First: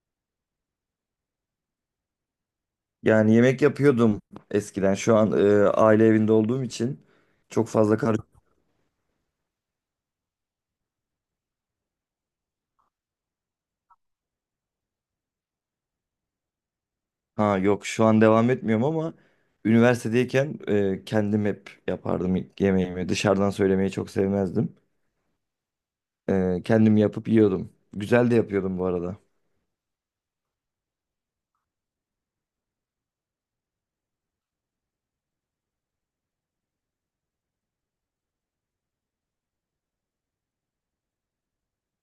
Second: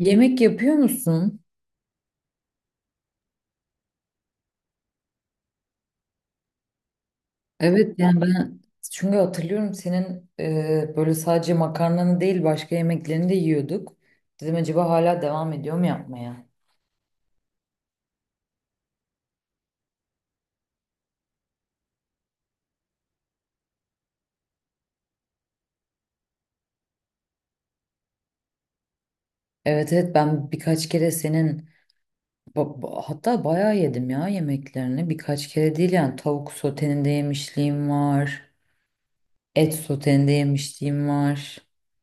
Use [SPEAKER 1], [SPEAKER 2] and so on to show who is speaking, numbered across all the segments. [SPEAKER 1] Yemek yapıyor musun?
[SPEAKER 2] Yani yemek yapıyordum eskiden. Şu an aile evinde olduğum için çok
[SPEAKER 1] Evet
[SPEAKER 2] fazla kar
[SPEAKER 1] yani ben çünkü hatırlıyorum senin böyle sadece makarnanı değil başka yemeklerini de yiyorduk. Dedim acaba hala devam ediyor mu yapmaya?
[SPEAKER 2] ha yok şu an devam etmiyorum ama üniversitedeyken kendim hep yapardım yemeğimi. Dışarıdan söylemeyi çok sevmezdim. Kendim yapıp yiyordum. Güzel de yapıyordum bu arada.
[SPEAKER 1] Evet evet ben birkaç kere senin hatta bayağı yedim ya yemeklerini. Birkaç kere değil yani tavuk soteninde yemişliğim var. Et soteninde yemişliğim var.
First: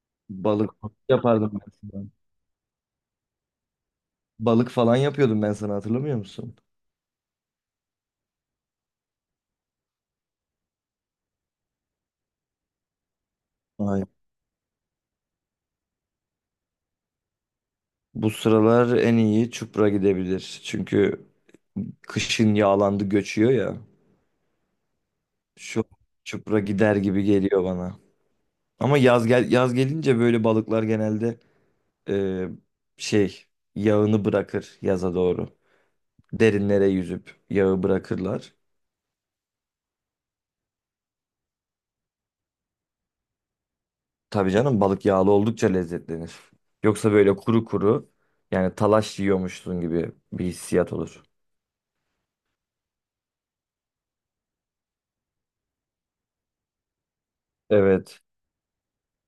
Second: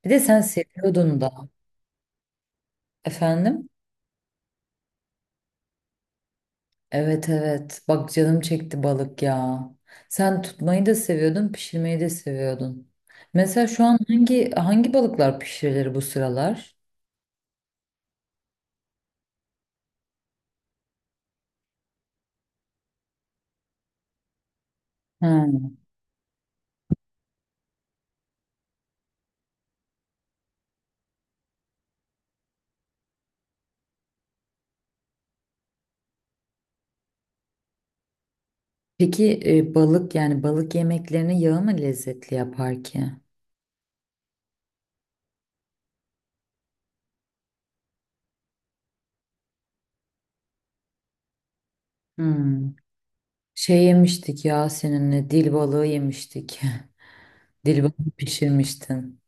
[SPEAKER 1] Bir de sen
[SPEAKER 2] Balık
[SPEAKER 1] seviyordun da.
[SPEAKER 2] yapardım ben sana.
[SPEAKER 1] Efendim?
[SPEAKER 2] Balık falan yapıyordum ben sana, hatırlamıyor musun?
[SPEAKER 1] Evet evet. Bak canım çekti balık ya. Sen tutmayı da seviyordun, pişirmeyi de seviyordun. Mesela şu an
[SPEAKER 2] Ay.
[SPEAKER 1] hangi balıklar pişirilir bu sıralar?
[SPEAKER 2] Bu sıralar en iyi çupra gidebilir. Çünkü kışın yağlandı, göçüyor ya.
[SPEAKER 1] Ha.
[SPEAKER 2] Şu çupra gider gibi geliyor bana. Ama yaz gelince böyle balıklar genelde e, şey yağını bırakır yaza doğru. Derinlere yüzüp yağı bırakırlar.
[SPEAKER 1] Peki balık yani balık yemeklerini yağı mı lezzetli yapar ki?
[SPEAKER 2] Tabii canım, balık yağlı oldukça lezzetlenir. Yoksa böyle kuru kuru, yani talaş yiyormuşsun gibi bir hissiyat olur.
[SPEAKER 1] Hmm. Şey yemiştik ya seninle dil balığı yemiştik. Dil balığı
[SPEAKER 2] Evet.
[SPEAKER 1] pişirmiştin.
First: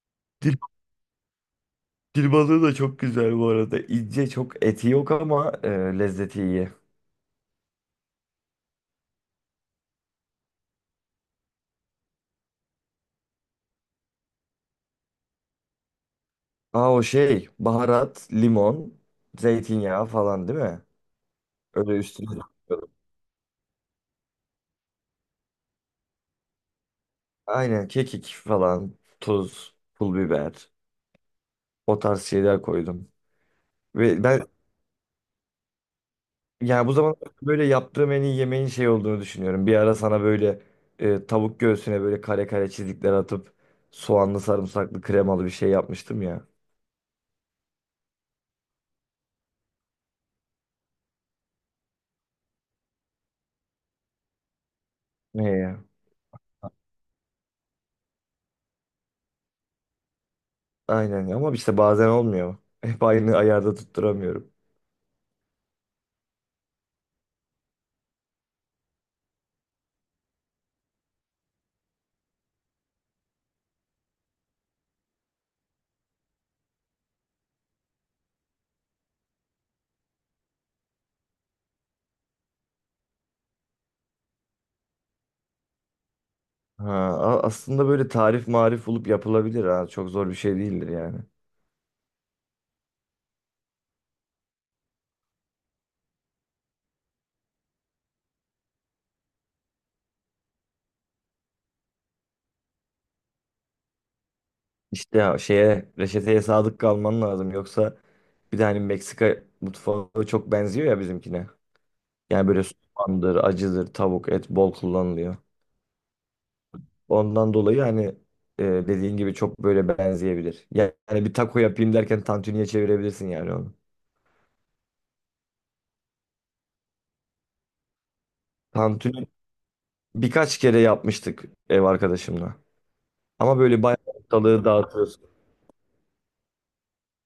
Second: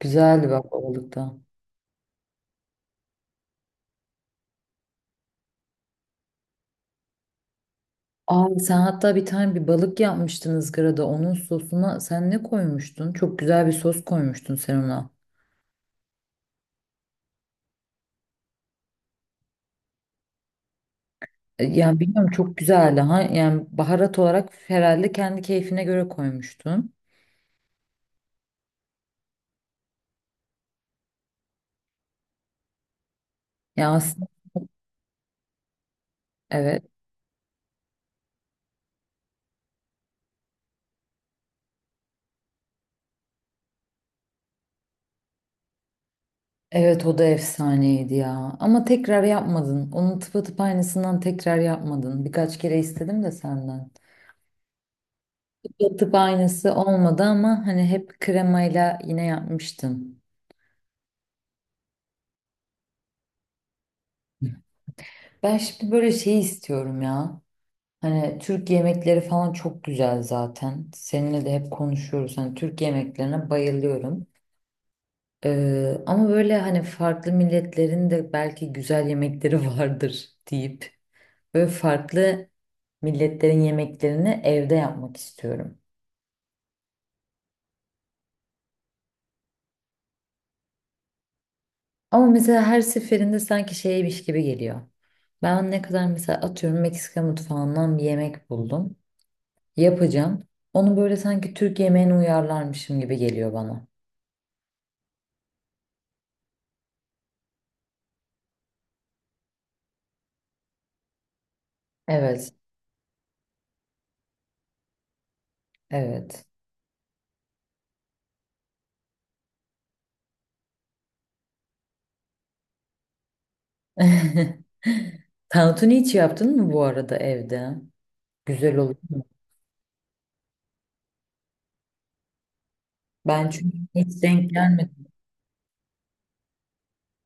[SPEAKER 1] Güzeldi
[SPEAKER 2] Dil,
[SPEAKER 1] bak o balık da.
[SPEAKER 2] Dil balığı da çok güzel bu arada. İnce, çok eti yok ama lezzeti iyi.
[SPEAKER 1] Aa, sen hatta bir tane bir balık yapmıştın ızgarada. Onun sosuna sen ne koymuştun? Çok güzel bir sos koymuştun sen ona.
[SPEAKER 2] Aa, o şey baharat, limon, zeytinyağı falan değil mi? Öyle
[SPEAKER 1] Yani bilmiyorum
[SPEAKER 2] üstüne.
[SPEAKER 1] çok güzeldi. Ha, yani baharat olarak herhalde kendi keyfine göre koymuştun.
[SPEAKER 2] Aynen kekik falan, tuz, pul biber, o tarz şeyler koydum.
[SPEAKER 1] Ya
[SPEAKER 2] Ve
[SPEAKER 1] aslında
[SPEAKER 2] ben
[SPEAKER 1] evet.
[SPEAKER 2] yani bu zaman böyle yaptığım en iyi yemeğin şey olduğunu düşünüyorum. Bir ara sana böyle tavuk göğsüne böyle kare kare çizikler atıp soğanlı sarımsaklı kremalı bir şey yapmıştım ya.
[SPEAKER 1] Evet o da efsaneydi ya. Ama tekrar yapmadın. Onun tıpatıp aynısından tekrar yapmadın. Birkaç kere istedim de senden.
[SPEAKER 2] Ne ya?
[SPEAKER 1] Tıpatıp aynısı olmadı ama hani hep kremayla yine yapmıştın.
[SPEAKER 2] Aynen ama işte bazen olmuyor. Hep aynı ayarda tutturamıyorum.
[SPEAKER 1] Ben şimdi böyle şey istiyorum ya. Hani Türk yemekleri falan çok güzel zaten. Seninle de hep konuşuyoruz. Hani Türk yemeklerine bayılıyorum. Ama böyle hani farklı milletlerin de belki güzel yemekleri vardır deyip böyle farklı milletlerin yemeklerini evde yapmak istiyorum.
[SPEAKER 2] Ha, aslında böyle tarif marif bulup yapılabilir ha. Çok zor bir şey değildir yani.
[SPEAKER 1] Ama mesela her seferinde sanki şeymiş gibi geliyor. Ben ne kadar mesela atıyorum Meksika mutfağından bir yemek buldum. Yapacağım. Onu böyle sanki Türk yemeğine uyarlarmışım gibi geliyor bana.
[SPEAKER 2] İşte ya şeye, reçeteye sadık kalman lazım yoksa. Bir de hani Meksika mutfağı çok benziyor ya bizimkine. Yani
[SPEAKER 1] Evet,
[SPEAKER 2] böyle soğandır, acıdır, tavuk, et bol kullanılıyor.
[SPEAKER 1] evet.
[SPEAKER 2] Ondan dolayı hani dediğin gibi çok böyle benzeyebilir. Yani bir taco yapayım derken tantuniye çevirebilirsin yani onu.
[SPEAKER 1] Tantuni hiç yaptın mı bu arada evde? Güzel olur.
[SPEAKER 2] Tantuni birkaç kere yapmıştık ev arkadaşımla.
[SPEAKER 1] Ben
[SPEAKER 2] Ama
[SPEAKER 1] çünkü
[SPEAKER 2] böyle bayağı
[SPEAKER 1] hiç denk
[SPEAKER 2] ortalığı
[SPEAKER 1] gelmedim.
[SPEAKER 2] dağıtıyorsun.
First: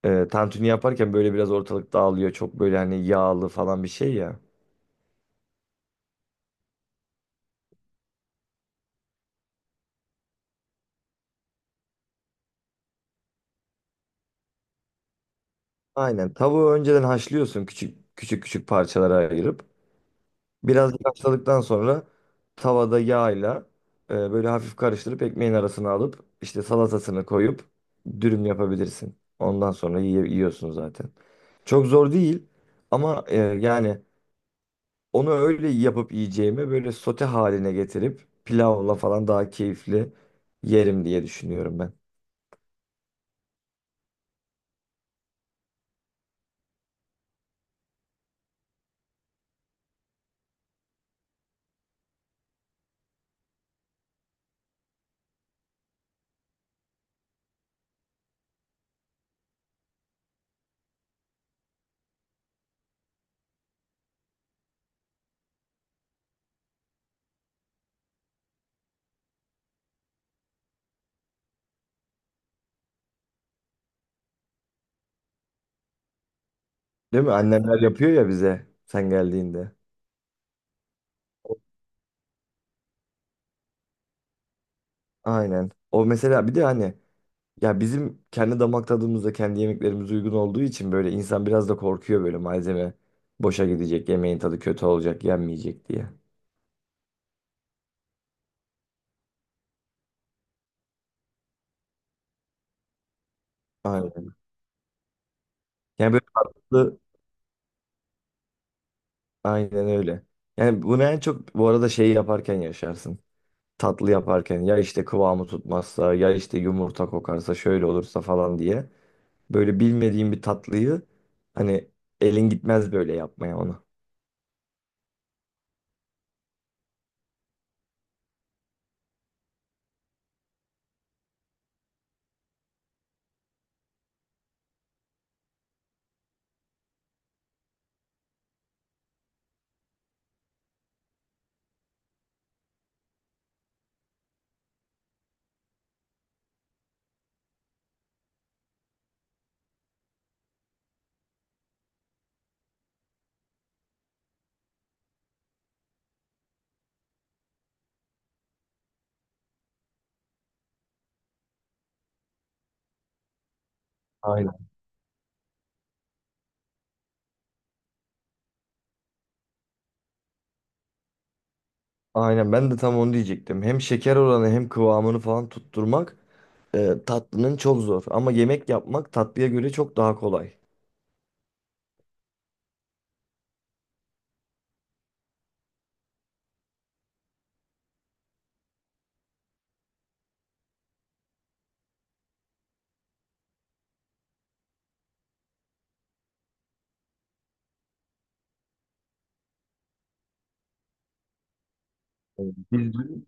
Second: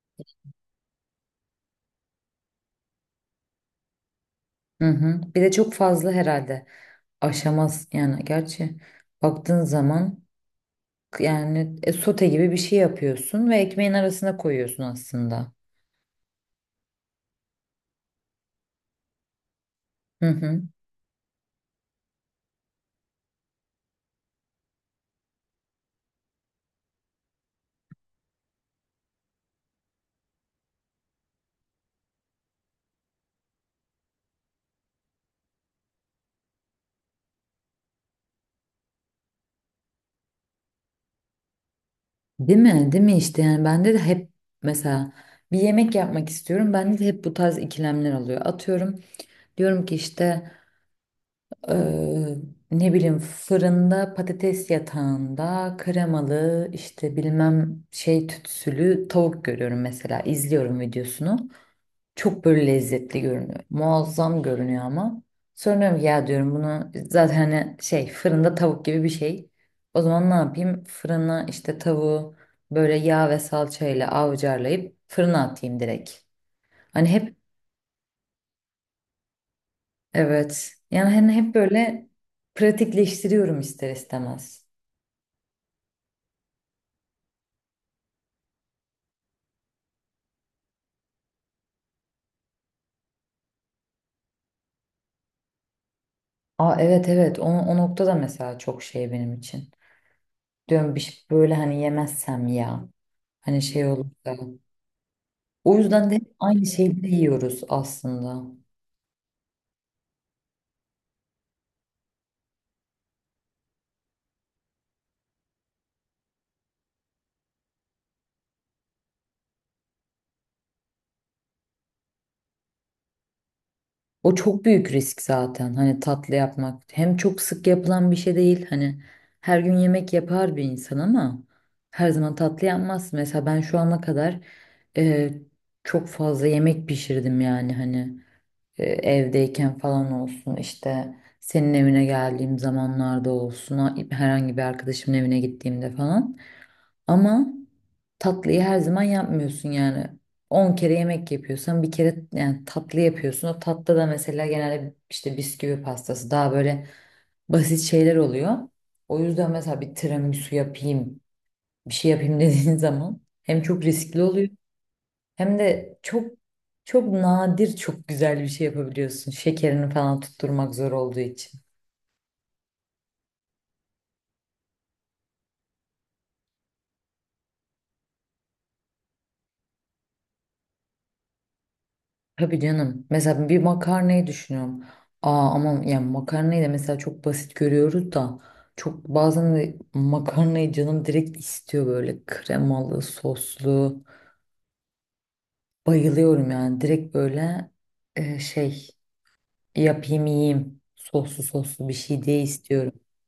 [SPEAKER 2] Tantuni yaparken böyle biraz ortalık dağılıyor. Çok böyle hani yağlı falan bir şey ya.
[SPEAKER 1] Hı hı. Bir de çok fazla herhalde aşamaz yani gerçi baktığın zaman yani sote gibi bir şey yapıyorsun ve ekmeğin arasına koyuyorsun aslında.
[SPEAKER 2] Aynen. Tavuğu önceden haşlıyorsun, küçük parçalara ayırıp.
[SPEAKER 1] Hı hı.
[SPEAKER 2] Biraz haşladıktan sonra tavada yağla böyle hafif karıştırıp ekmeğin arasına alıp işte salatasını koyup dürüm yapabilirsin. Ondan sonra yiyorsun zaten. Çok zor değil ama yani onu öyle yapıp yiyeceğime böyle sote haline getirip pilavla falan daha keyifli yerim diye düşünüyorum ben.
[SPEAKER 1] Değil mi? Değil mi işte yani bende de hep mesela bir yemek yapmak istiyorum. Bende de hep bu tarz ikilemler alıyor. Atıyorum diyorum ki işte Eee, ne bileyim fırında patates yatağında kremalı işte bilmem şey tütsülü tavuk görüyorum mesela izliyorum videosunu. Çok böyle lezzetli görünüyor. Muazzam görünüyor ama. Sonra diyorum ki, ya diyorum bunu zaten hani şey fırında tavuk gibi bir şey. O zaman ne yapayım? Fırına işte tavuğu böyle yağ ve salçayla avcarlayıp fırına atayım direkt. Hani
[SPEAKER 2] Değil mi?
[SPEAKER 1] hep
[SPEAKER 2] Annemler yapıyor ya bize sen geldiğinde.
[SPEAKER 1] evet yani hani hep böyle pratikleştiriyorum ister istemez.
[SPEAKER 2] Aynen. O mesela bir de hani ya bizim kendi damak tadımızda kendi yemeklerimiz uygun olduğu için böyle insan biraz da korkuyor, böyle malzeme boşa gidecek, yemeğin tadı kötü olacak, yenmeyecek diye.
[SPEAKER 1] Aa, evet evet o nokta da mesela çok şey benim için. Diyorum bir şey böyle hani yemezsem ya. Hani şey olur
[SPEAKER 2] Aynen.
[SPEAKER 1] da. O yüzden
[SPEAKER 2] Yani
[SPEAKER 1] de
[SPEAKER 2] böyle
[SPEAKER 1] hep aynı
[SPEAKER 2] tatlı,
[SPEAKER 1] şeyleri yiyoruz aslında.
[SPEAKER 2] aynen öyle. Yani bunu en çok bu arada şeyi yaparken yaşarsın. Tatlı yaparken ya işte kıvamı tutmazsa, ya işte yumurta kokarsa, şöyle olursa falan diye böyle bilmediğim bir tatlıyı hani elin gitmez böyle yapmaya onu.
[SPEAKER 1] O çok büyük risk zaten. Hani tatlı yapmak. Hem çok sık yapılan bir şey değil. Hani her gün yemek yapar bir insan ama her zaman tatlı yapmaz. Mesela ben şu ana kadar e, çok fazla yemek pişirdim yani hani. E evdeyken falan olsun işte senin evine geldiğim zamanlarda olsun herhangi bir arkadaşımın evine gittiğimde falan ama tatlıyı her zaman yapmıyorsun yani. 10 kere yemek yapıyorsan bir kere yani tatlı yapıyorsun. O tatlı da mesela genelde işte bisküvi pastası daha böyle basit şeyler oluyor. O yüzden mesela bir tiramisu yapayım bir şey yapayım dediğin zaman hem çok riskli oluyor
[SPEAKER 2] Aynen.
[SPEAKER 1] hem de çok nadir çok güzel bir şey yapabiliyorsun. Şekerini falan tutturmak zor olduğu için.
[SPEAKER 2] Aynen ben de tam onu diyecektim. Hem şeker oranı hem kıvamını falan tutturmak tatlının çok zor ama yemek yapmak tatlıya göre çok daha kolay.
[SPEAKER 1] Tabii canım. Mesela bir makarnayı düşünüyorum. Aa ama yani makarnayı da mesela çok basit görüyoruz da çok bazen de makarnayı canım direkt istiyor böyle kremalı, soslu. Bayılıyorum yani direkt böyle şey yapayım yiyeyim. Soslu bir şey diye
[SPEAKER 2] Evet.
[SPEAKER 1] istiyorum.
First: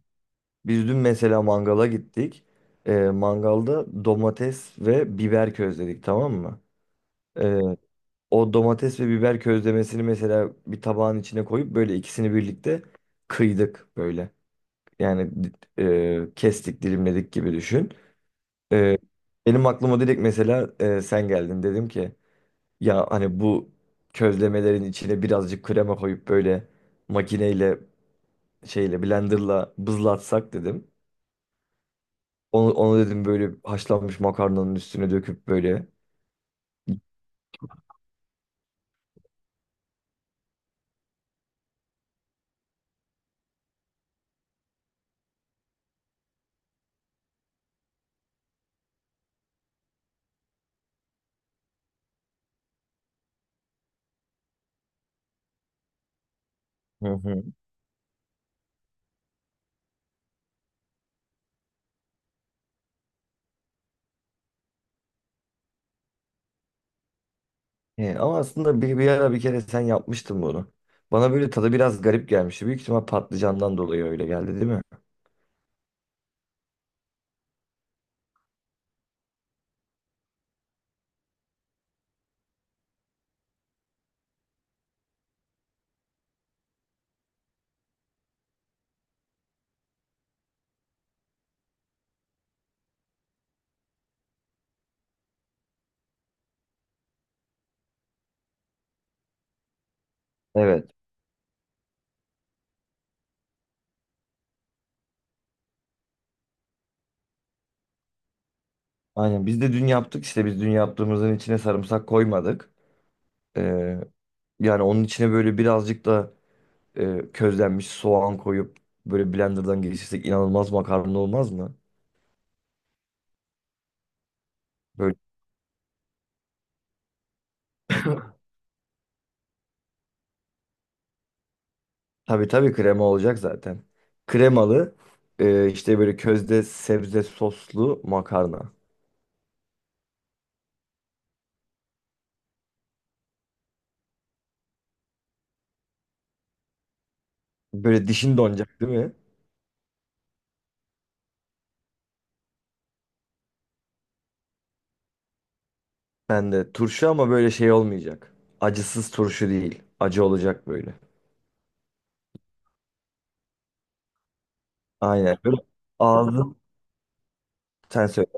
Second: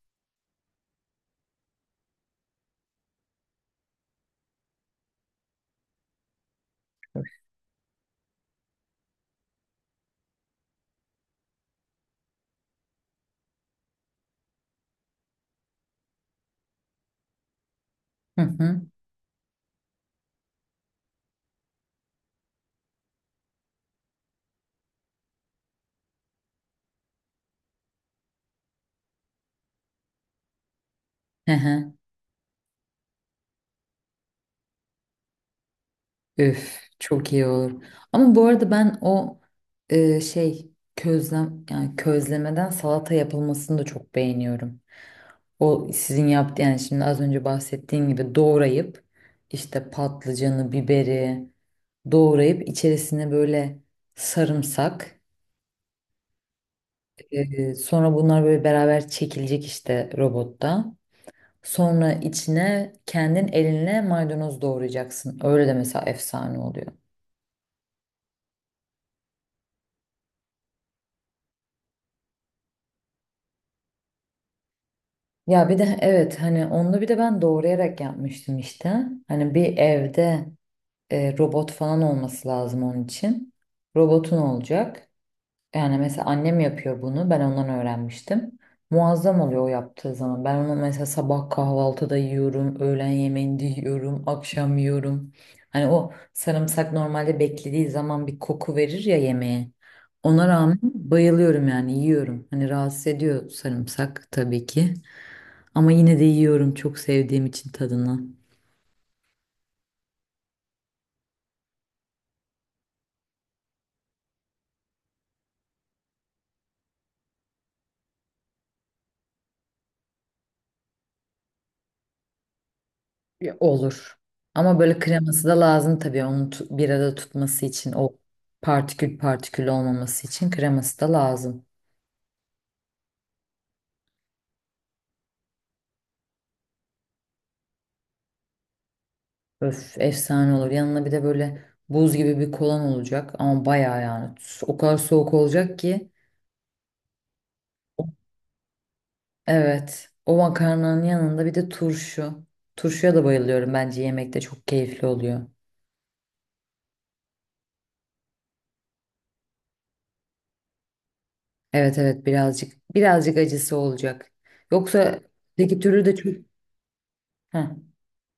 [SPEAKER 2] Biz dün mesela mangala gittik. E, mangalda domates ve biber közledik, tamam mı? E, O domates ve biber közlemesini mesela bir tabağın içine koyup böyle ikisini birlikte kıydık böyle. Yani kestik, dilimledik gibi düşün.
[SPEAKER 1] Hı hı.
[SPEAKER 2] E, Benim aklıma direkt mesela sen geldin, dedim ki ya hani bu közlemelerin içine birazcık krema koyup böyle makineyle, blenderla bızlatsak dedim.
[SPEAKER 1] Hı hı.
[SPEAKER 2] Onu dedim böyle haşlanmış makarnanın üstüne döküp böyle.
[SPEAKER 1] Üf, çok iyi olur. Ama bu arada ben şey közlem yani közlemeden salata yapılmasını da çok beğeniyorum. O sizin yaptığınız yani şimdi az önce bahsettiğin gibi doğrayıp işte patlıcanı, biberi doğrayıp içerisine böyle sarımsak,
[SPEAKER 2] Hı hı.
[SPEAKER 1] sonra bunlar böyle beraber çekilecek işte robotta. Sonra içine kendin elinle maydanoz doğrayacaksın. Öyle de mesela efsane oluyor.
[SPEAKER 2] He, ama aslında bir ara bir kere sen yapmıştın bunu. Bana böyle tadı biraz garip gelmişti. Büyük ihtimal patlıcandan dolayı öyle geldi değil mi?
[SPEAKER 1] Ya bir de evet hani onu bir de ben doğrayarak yapmıştım işte. Hani bir evde robot falan olması lazım onun için. Robotun olacak. Yani mesela annem yapıyor bunu. Ben ondan öğrenmiştim. Muazzam oluyor o yaptığı zaman. Ben onu mesela sabah kahvaltıda yiyorum, öğlen yemeğinde yiyorum, akşam yiyorum. Hani o sarımsak normalde beklediği zaman bir koku verir ya yemeğe. Ona rağmen
[SPEAKER 2] Evet.
[SPEAKER 1] bayılıyorum yani yiyorum. Hani rahatsız ediyor sarımsak tabii ki. Ama yine de yiyorum çok sevdiğim için tadını.
[SPEAKER 2] Aynen biz de dün yaptık, işte biz dün yaptığımızın içine sarımsak koymadık. Ee, yani onun içine böyle birazcık da közlenmiş soğan koyup böyle blenderdan geçirsek inanılmaz makarna olmaz mı?
[SPEAKER 1] Ya, olur. Ama böyle
[SPEAKER 2] Böyle
[SPEAKER 1] kreması da lazım tabii onu bir arada tutması için, o partikül partikül olmaması için kreması da lazım.
[SPEAKER 2] tabii krema olacak zaten. Kremalı işte böyle közde sebze soslu makarna.
[SPEAKER 1] Öf efsane olur. Yanına bir de böyle buz gibi bir kolan olacak ama bayağı yani o kadar soğuk olacak ki.
[SPEAKER 2] Böyle dişin donacak değil mi?
[SPEAKER 1] Evet o makarnanın yanında bir de turşu. Turşuya da bayılıyorum, bence yemekte çok keyifli oluyor.
[SPEAKER 2] Ben de turşu ama böyle şey olmayacak. Acısız turşu değil. Acı olacak böyle.
[SPEAKER 1] Evet evet birazcık acısı olacak. Yoksa
[SPEAKER 2] Aynen. Böyle
[SPEAKER 1] öteki türlü de çok.
[SPEAKER 2] ağzım,
[SPEAKER 1] Heh.
[SPEAKER 2] sen söyle.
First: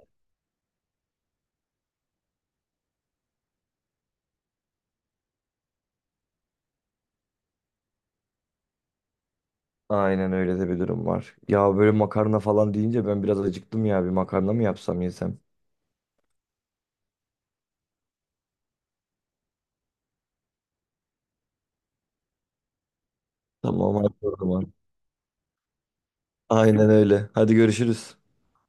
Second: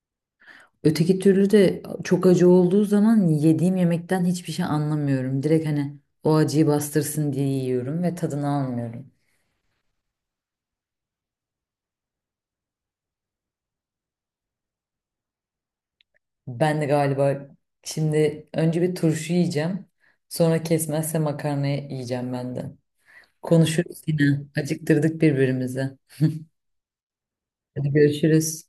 [SPEAKER 1] Öteki türlü de çok acı olduğu zaman yediğim yemekten hiçbir şey anlamıyorum. Direkt hani o acıyı bastırsın diye yiyorum ve tadını almıyorum.
[SPEAKER 2] Aynen öyle de bir durum var. Ya böyle makarna falan deyince ben biraz acıktım ya. Bir makarna mı yapsam yesem?
[SPEAKER 1] Ben de galiba şimdi önce bir turşu yiyeceğim. Sonra kesmezse makarna yiyeceğim ben de.
[SPEAKER 2] Tamam,
[SPEAKER 1] Konuşuruz
[SPEAKER 2] hadi o
[SPEAKER 1] yine.
[SPEAKER 2] zaman.
[SPEAKER 1] Acıktırdık birbirimizi.
[SPEAKER 2] Aynen öyle. Hadi
[SPEAKER 1] Hadi
[SPEAKER 2] görüşürüz.
[SPEAKER 1] görüşürüz.